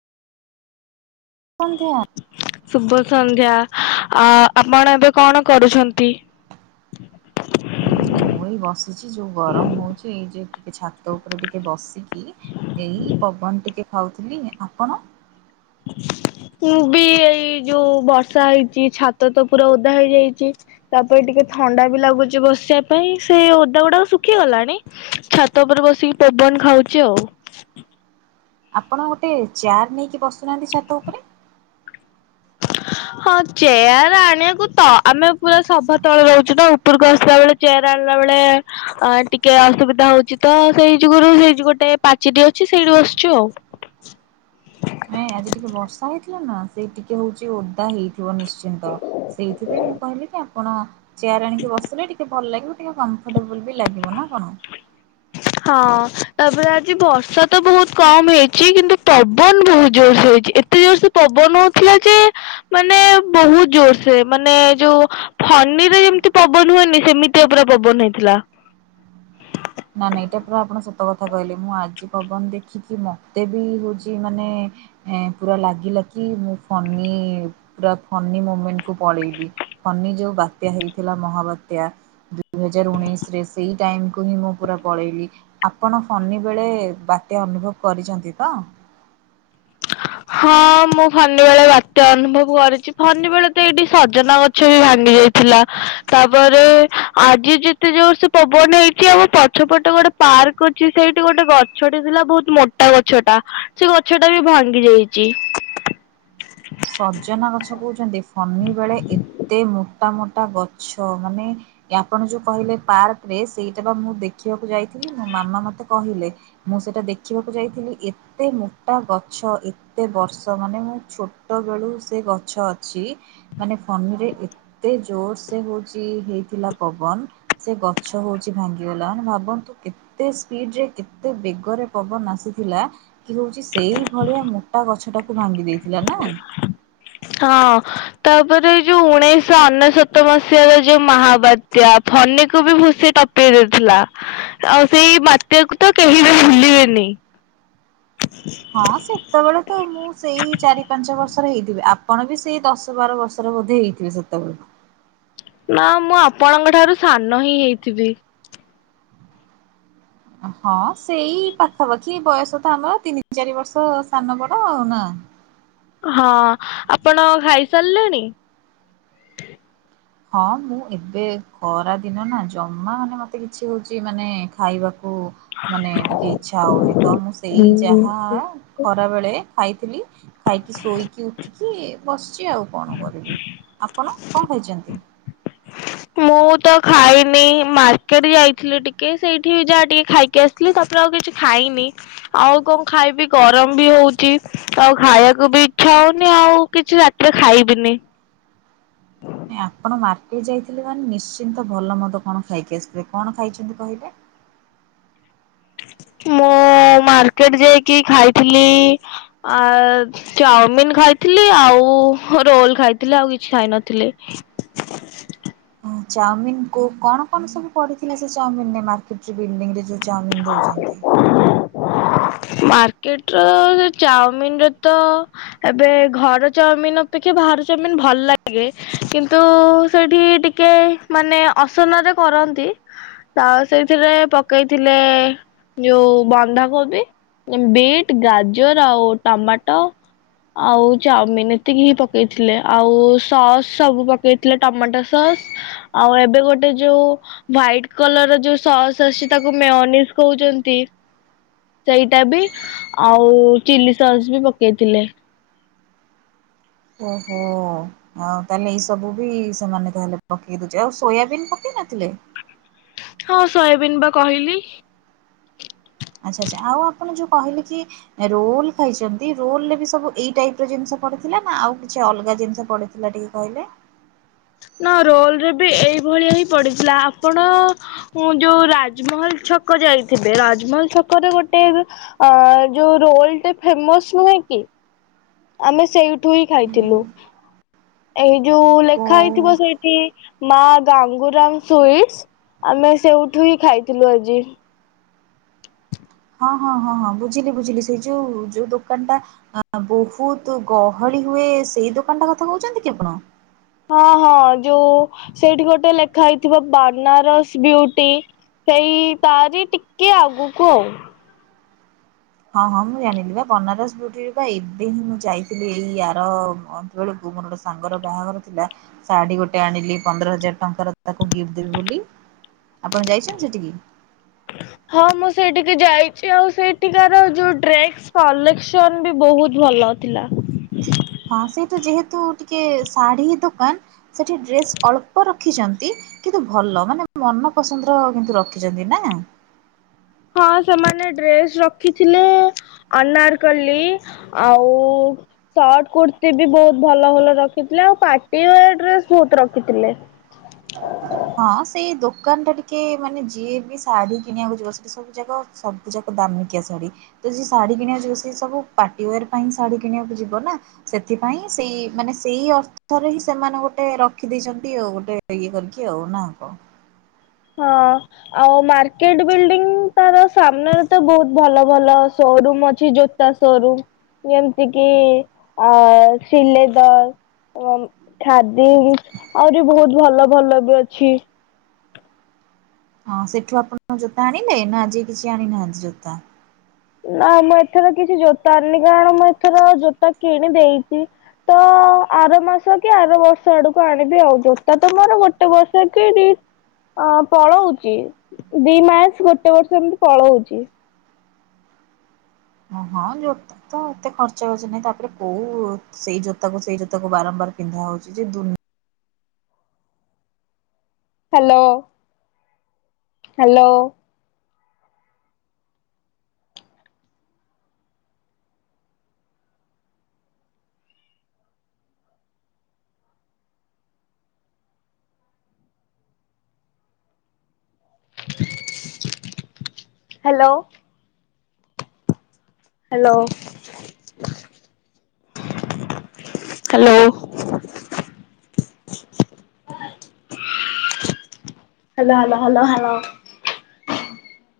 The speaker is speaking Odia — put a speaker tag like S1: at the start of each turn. S1: [unintelligible]
S2: ଶୁଭ ସନ୍ଧ୍ୟା ଆ ଆପଣ ଏବେ କଣ କରୁଛନ୍ତି?
S1: ମୁଁ ମୁଁ ଏଇ ବସିଛି ଯୋଉ ଗରମ ହଉଛି ଏଇ ଯେ ଟିକେ ଛାତ ଉପରେ ଟିକେ ବସିକି ଏଇ ପବନ ଟିକେ ଖାଉଥିଲି ଆପଣ?
S2: ମୁଁ ବି ଏଇ ଯୋଉ ବର୍ଷା ହେଇଛି ଛାତ ତ ପୁରା ଓଦା ହେଇଯାଇଛି ତାପରେ ଟିକେ ଥଣ୍ଡା ବି ଲାଗୁଛି ବସିବା ପାଇଁ ସେ ଓଦା ଗୁଡାକ ଶୁଖିଗଲାଣି। ଛାତ ଉପରେ ବସିକି ପବନ ଖାଉଛି ଆଉ।
S1: ଆପଣ ଗୋଟେ ଚେୟାର ନେଇକି ବସୁନାହାନ୍ତି ଛାତ ଉପରେ।
S2: ହଁ ଚେୟାର ଆଣିବାକୁ ତ ଆମେ ପୁରା ସଭା ତଳେ ରହୁଛୁ ତ ଉପରକୁ ଆସିଲା ବେଳେ ଚେୟାର ଆଣିଲା ବେଳେ ଆଃ ଟିକେ ଅସୁବିଧା ହଉଛି ତ ସେଇ ଯୁଗୁରୁ ସେଇ ଯୁ ଗୋଟେ ପାଚେରି ଅଛି ସେଇଠି ବସିଛୁ ଆଉ।
S1: ନାଇଁ ଆଜି ଟିକେ ବର୍ଷା ହେଇଥିଲା ନା ସେ ଟିକେ ହଉଛି ଓଦା ହେଇଥିବ ନିଶ୍ଚିନ୍ତ। ସେଇଥିପାଇଁ ମୁଁ କହିଲି କି ଆପଣ ଚେୟାର ଆଣିକି ବସିଲେ ଟିକେ ଭଲ ଲାଗିବ ଟିକେ କମ୍ଫଟେବୁଲ ବି ଲାଗିବ ନା କଣ?
S2: ହଁ ତାପରେ ଆଜି ବର୍ଷା ତ ବହୁତ କମ ହେଇଛି କିନ୍ତୁ ପବନ ବହୁତ ଜୋର ସେ ହେଇଛି ଏ ତେ ଜୋର ସେ ପବନଉଥିଲା ଯେ ମାନେ ବହୁତ ଜୋର ସେ ମାନେ ଯୋଉ ଫନିରେ ଯେମିତି ପବନ ହୁଏନି ସେମିତିୟା ପୁରା ପବନ ହେଇଥିଲା।
S1: ନା ନାଇ ଏଇଟା ପୁରା ଆପଣ ସତ କଥା କହିଲେ ମୁଁ ଆଜି ପବନ ଦେଖିଚି ମତେ ବି ହଉଛି ମାନେ ଏ ପୁରା ଲାଗିଲା କି ମୁଁ ଫନି ପୁରା ଫନି ମୁମେଣ୍ଟକୁ ପଳେଇଲି। ଫନି ଯୋଉ ବାତ୍ୟା ହେଇଥିଲା ମହାବାତ୍ୟା ଦୁଇ ହଜାର ଉଣେଇଶରେ ସେଇ ଟାଇମକୁ ହିଁ ମୁଁ ପୁରା ପଳେଇଲି ଆପଣ ଫନି ବେଳେ ବାତ୍ୟା ଅନୁଭବ କରିଛନ୍ତି ତ?
S2: ହଁ ମୁଁ ଫନିିବେଳେ ବାତ୍ୟା ଅନୁଭବ କରିଛି ଫନି ବେଳେ ତ ଏଇଠି ସଜନାଗ ଛ ବି ଭାଙ୍ଗି ଯାଇଥିଲା ତାପରେ ଆଜି ଯେତେ ଜୋର ସେ ପବନ ହେଇଛି ଆଉ ପ ଛ ପଟେ ଗୋଟେ ପାର୍କ ଅଛି ସେଇଠି ଗୋଟେ ଗଛଟି ଥିଲା ବହୁତ ମୋଟା ଗଛ ଟା ସେ ଗଛ ଟା ବି ଭା ଙ୍ଗି ଯାଇଛି।
S1: ସଜନା ଗଛ କହୁଛନ୍ତି ଫନି ବେଳେ ଏତେ ମୋଟା ମୋଟା ଗଛ ମାନେ ଆପଣ ଯୋଉ କହିଲେ ପାର୍କରେ ସେଇଟା ବା ମୁଁ ଦେଖିବାକୁ ଯାଇଥିଲି ମୋ ମାମା ମତେ କହିଲେ ମୁଁ ସେଇଟା ଦେଖିବାକୁ ଯାଇଥିଲି ଏତେ ମୋଟା ଗଛ ଏତେ ବର୍ଷ ମାନେ ମୁଁ ଛୋ ଟ ବେଳୁ ସେ ଗଛ ଅଛି। ମାନେ ଫନିରେ ଏତେ ଜୋର ସେ ହଉଛି ହେଇଥିଲା ପବନ ସେ ଗଛ ହଉଛି ଭାଙ୍ଗିଗଲା ମାନେ ଭାବନ୍ତୁ କେତେ ଏତେ ସ୍ପିଡ ରେ କେତେ ବେଗରେ ପବନ ଆସିଥିଲା। ଇଏ ହଉଛି ସେଇ ଭଳିଆ ମୋଟା ଗଛ ଟାକୁ ଭାଙ୍ଗି ଦେଇଥିଲା ନା।
S2: ହଁ। ତାପରେ ଯୋଉ ଉଣେଇଶହ ଅନେଶତ ମସିହାର ଯୋଉ ମହାବାତ୍ୟା ଫନିକୁ ବି ଭୁସି ଟ ଦେଇଥିଲା ଆଉ ସେଇ ବାତ୍ୟାକୁ ତ କେହି ବି ଭୁଲିବେନି
S1: ହଁ ସେ ସେତେବେଳେ ତ ମୁଁ ସେଇ ଚାରି ପାଞ୍ଚ ବର୍ଷର ହେଇଥିବି ଆପଣ ବି ସେଇ ଦଶ ବାର ବର୍ଷର ବୋଧେ ହେଇଥିବେ ସେତେବେଳେ।
S2: ନା ମୁଁ ଆପଣଙ୍କ ଠାରୁ ସାନ ହିଁ ହେଇଥିବି।
S1: ହଁ ସେଇ ପାଖାପାଖି ବୟସ ତ ଆମର ତିନି ଚାରି ବର୍ଷ ସାନ ବଡ ଆଉ ନା।
S2: ହଁ ଆପଣ ଖାଇସାରିଲେଣି।
S1: ହଁ ମୁଁ ଏବେ ଖରା ଦିନ ନା ଜମା ମାନେ ମତେ କିଛି ହଉଛି ମାନେ ଖାଇବାକୁ ମାନେ ଟିକେ ଇଛା ହଉନି ତ ମୁଁ ସେଇ ଯାହା ଖରା ବେଳେ ଖାଇଥିଲି ଖାଇକି ଶୋଇକି ଉଠିକି ବସିଛି ଆଉ କଣ କରିବି। ଆପଣ କଣ ଖାଇଛନ୍ତି?
S2: ମୁଁ ତ ଖାଇନି ମାର୍କେଟ ଯାଇଥିଲି ଟିକେ ସେଇଠି ଯାହା ଟିକେ ଖାଇକି ଆସିି ଥିଲି ତାପରେ ଆଉ କିଛି ଖାଇନି। ଆଉ କଣ ଖାଇବି ଗରମ ବି ହଉଚି ଆଉ ଖାଇଆକୁ ବି ଇଛା ହଉନି ଆଉ କିଛି ରା ତିରେ ଖାଇବିନି।
S1: ଏଁ ଆପଣ ମାର୍କେଟ ଯାଇଥିଲେ ମାନେ ନିଶ୍ଚିନ୍ତ ଭଲ ମଦ କଣ ଖାଇକି ଆସିଥିବେ କଣ ଖାଇଚନ୍ତି କହିଲେ?
S2: ମୁଁ ମାର୍କେଟ ଯାଇକି ଖାଇଥିଲି ଆ ଚାଓମିନ୍ ଖାଇଥିଲି ଆଉ ରୋଲ୍ ଖାଇଥିଲି ଆଉ କିଛି ଖାଇ ନଥିଲି। [inaudible]
S1: ଓ ଚାଓମିନ୍ କୁ କଣ କଣ ସବୁ ପଡ଼ିଥିଲା ସେ ଚୌମିନ ରେ? ଚାଉମିନ୍ ଦଉଚନ୍ତି।
S2: ମାର୍କେଟରେ ସେ ଚାଓମିନରେ ତ ଏବେ ଘର ଚାଓମିନ୍ ଅପେକ୍ଷା ବାହାର ଚାଓମିିନ୍ ଭଲ ଲାଗେ କିନ୍ତୁ ସେଠି ଟି କେ ମାନେ ଅସନା ତ କରନ୍ତି ତ ସେଇଥିରେ ପକେଇ ଥିଲେ ଯୋଉ ବନ୍ଧାକୋବି ବିଟ୍ ଗାଜର ଆଉ ଟମାଟ ଆଉ ଚାଉମିିନ୍ ଏତିକି ହିଁ ପକେଇଥିଲେ ଆଉ ସସ୍ ସବୁ ପକେଇଥିଲେ ଟମାଟୋ ସସ୍ ଆଉ ଏବେ ଗୋଟେ ଯୋଉ ହ୍ଵାଇଟ କଲରର ଯୋଉ ସସ୍ ଆସି ତାକୁ ମେଓନିଜ କହୁଚନ୍ତି। ସେଇଟା ବି ଆଉ ଚିଲି ସସ୍ ବି ପକେଇଥିଲେ।
S1: ଓହୋ। ଆଉ ତାହେଲେ ଏଇ ସବୁ ବି ସେମାନେ ତାହେଲେ ପକେଇ ଦେଇଚି ଆଉ ସୋୟାବିନ୍ ପକେଇ ନଥିଲେ।
S2: ହଁ ସୋୟାବିନ୍ ବା କହିଲି।
S1: ଆଚ୍ଛା ଆଚ୍ଛା ଆଉ ଆପଣ ଯୋଉ କହିଲେ କି ରୋଲ୍ ଖାଇଚନ୍ତି ରୋଲରେ ବି ସବୁ ଏଇ ଟାଇପର ଜିନିଷ ପଡିଥିଲା ନା ଆଉ କିଛି ଅଲଗା ଜିନିଷ ପଡି ଥିଲା ଟିକେ କହିଲେ।
S2: ନା ରୋଲରେ ବି ଏଇଭଳିଆ ହିଁ ପଡିଥିଲା ଆପଣ ଉଁ ଯୋଉ ରାଜମହଲ ଛକ ଯାଇଥିବେ ରାଜମହଲ ଛକରେ ଗୋଟେ ଏବେ ଆ ଯୋଉ ରୋଲଟେ ଫେମସ୍ ନୁହେଁ କି। ଆମେ ସେଇଠୁ ହିଁ ଖାଇଥିଲୁ। ଏଇ ଯୋଉ ଲେଖା
S1: କୋଉ
S2: ହେଇଥିବ ସେଇଠି ମା ଗାଙ୍ଗୁରାମ ସୁଇଟ୍ସ ଆମେ ସେଉଠୁ ହିଁ ଖାଇଥିଲୁ ଆଜି।
S1: ହଁ ହଁ ହଁ ହଁ ବୁଝିଲି ବୁଝିଲି ସେଇ ଯୋଉ ଯୋଉ ଦୋକାନଟା ଆ ବୋହୁତ ଗହଳି ହୁଏ ସେଇ ଦୋକାନଟା କଥା କହୁଛନ୍ତି କି ଆପଣ।
S2: ହଁ ହଁ ଯୋଉ ସେଇଠି ଗୋଟେ ଲେଖା ହେଇଥିବ ବାନାରସ୍ ବ୍ୟୁଟି ସେଇ ତାରି ଟିକେ ଆଗୁକୁ ଆଉ
S1: ହଁ ହଁ ମୁଁ ଜାଣିଲି ବା ବନାରସ ବ୍ୟୁଟି ବା ଏବେ ହିଁ ମୁଁ ଯାଇଥିଲି ଏଇ ଆର ମନ୍ଥ ସେତେବେଳକୁ ମୋର ଗୋଟେ ସାଙ୍ଗର ବାହାଘର ଥିଲା। ଶାଡୀ ଗୋଟେ ଆଣିଲି ପନ୍ଦର ହଜାର ଟଙ୍କାର ତାକୁ ଗିଫ୍ଟ ଦେବି ବୋଲି। ଆପଣ ଯାଇଚନ୍ତି ସେଟିକି?
S2: ହଁ ମୁଁ ସେଇଟିକି ଯାଇଚି ଆଉ ସେଇଟିକାର ଯୋଉ ଡ୍ରେକ୍ କଲେକ୍ସନ ବି ବହୁତ ଭଲ ଥିଲା।
S1: ହଁ ସେଇଟା ଯେହେତୁ ଟିକେ ଶାଢୀ ଦୋକାନ ସେଠି ଡ୍ରେସ୍ ଅଳ୍ପ ରଖିଚନ୍ତି। କିତୁ ଭଲ ମାନେ ମନ ପସନ୍ଦର କିନ୍ତୁ ରଖିଚନ୍ତି ନା?
S2: ହଁ ସେମାନେ ଡ୍ରେସ୍ ରଖିଥିଲେ ଅନାରକଲି ଆଉ ଶର୍ଟ କୁର୍ତି ବି ବହୁତ ଭଲ ଭଲ ରଖିଥିଲେ ପାର୍ଟିଓୟାର ବି ବହୁତ ରଖିଥିଲେ।
S1: ହଁ। ହଁ ସେଇ ଦୋକାନଟା ଟିକେ ମାନେ ଯିଏ ବି ଶାଢୀ କିଣିଆକୁ ଯିବ ସେଠି ସବୁ ଯାକ ସବୁଯାକ ଦାମିକିଆ ଶାଢୀ। ତ ଯିଏ ଶାଢୀ କିଣିଆକୁ ଯିବ ସିଏ ସବୁ ପାର୍ଟି ଓୟାର୍ ପାଇଁ ଶାଢୀ କିଣିଆକୁ ଯିବ ନା? ସେଥିପାଇଁ ସେଇ ମାନେ ସେଇ ଅର୍ଥରେ ହିଁ ସେମାନେ ଗୋଟେ ରଖି ଦେଇଚନ୍ତି ଅଉ ଗୋଟେ ଇଏ କରି କରିକି ନା କଣ?
S2: ହଁ। ଆଉ ମାର୍କେଟ ବିଲ୍ଡିଂ ତାର ସାମ୍ନାରେ ତ ବହୁତ ଭଲ ଭଲ ସୋରୁମ ଅଛି ସୋରୁମ୍ ଯେମିତି କିି ଅ ଶ୍ରୀଲେଦର। ଏବଂ ଖାଦିମ ଆହୁରି ବହୁତ ଭଲ ଭଲ ବି ଅଛି।
S1: ହଁ ସେଠୁ ଆପଣଙ୍କ ଜୋତା ଆଣିଲେ ନା ଆଜି କିଛି ଆଣିନାହାନ୍ତି ଜୋତା?
S2: ନା ମୁଁ ଏଥର କିଛି ଜୋତା ଆଣିନି କାରଣ ମୁଁ ଏଥର ଜୋତା କିଣି ଦେଇଛି। ତ ଆର ମାସ କି ଆର ବର୍ଷ ଆଡକୁ ଆଣିବି ଆଉ ଜୋତା ତ ମୋର ଗୋଟେ ବର୍ଷ କି ଦି ଅ ପଳଉଛି ଦି ମାସ ଗୋଟେ ବର୍ଷ ଏମିତି ପଳଉଛି।
S1: ଓ ହଁ ଜୋ ତ ଏତେ ଖର୍ଚ ବାର୍ଚ ନାହିଁ ତାପରେ କୋଉ ସେଇ ଜୋତାକୁ ସେଇ ଜୋତାକୁ ବାରମ୍ବାର ପିନ୍ଧା ହଉଛି ଯେ
S2: hello. Hello. Hello. Hello hello. Hello hello hello hello.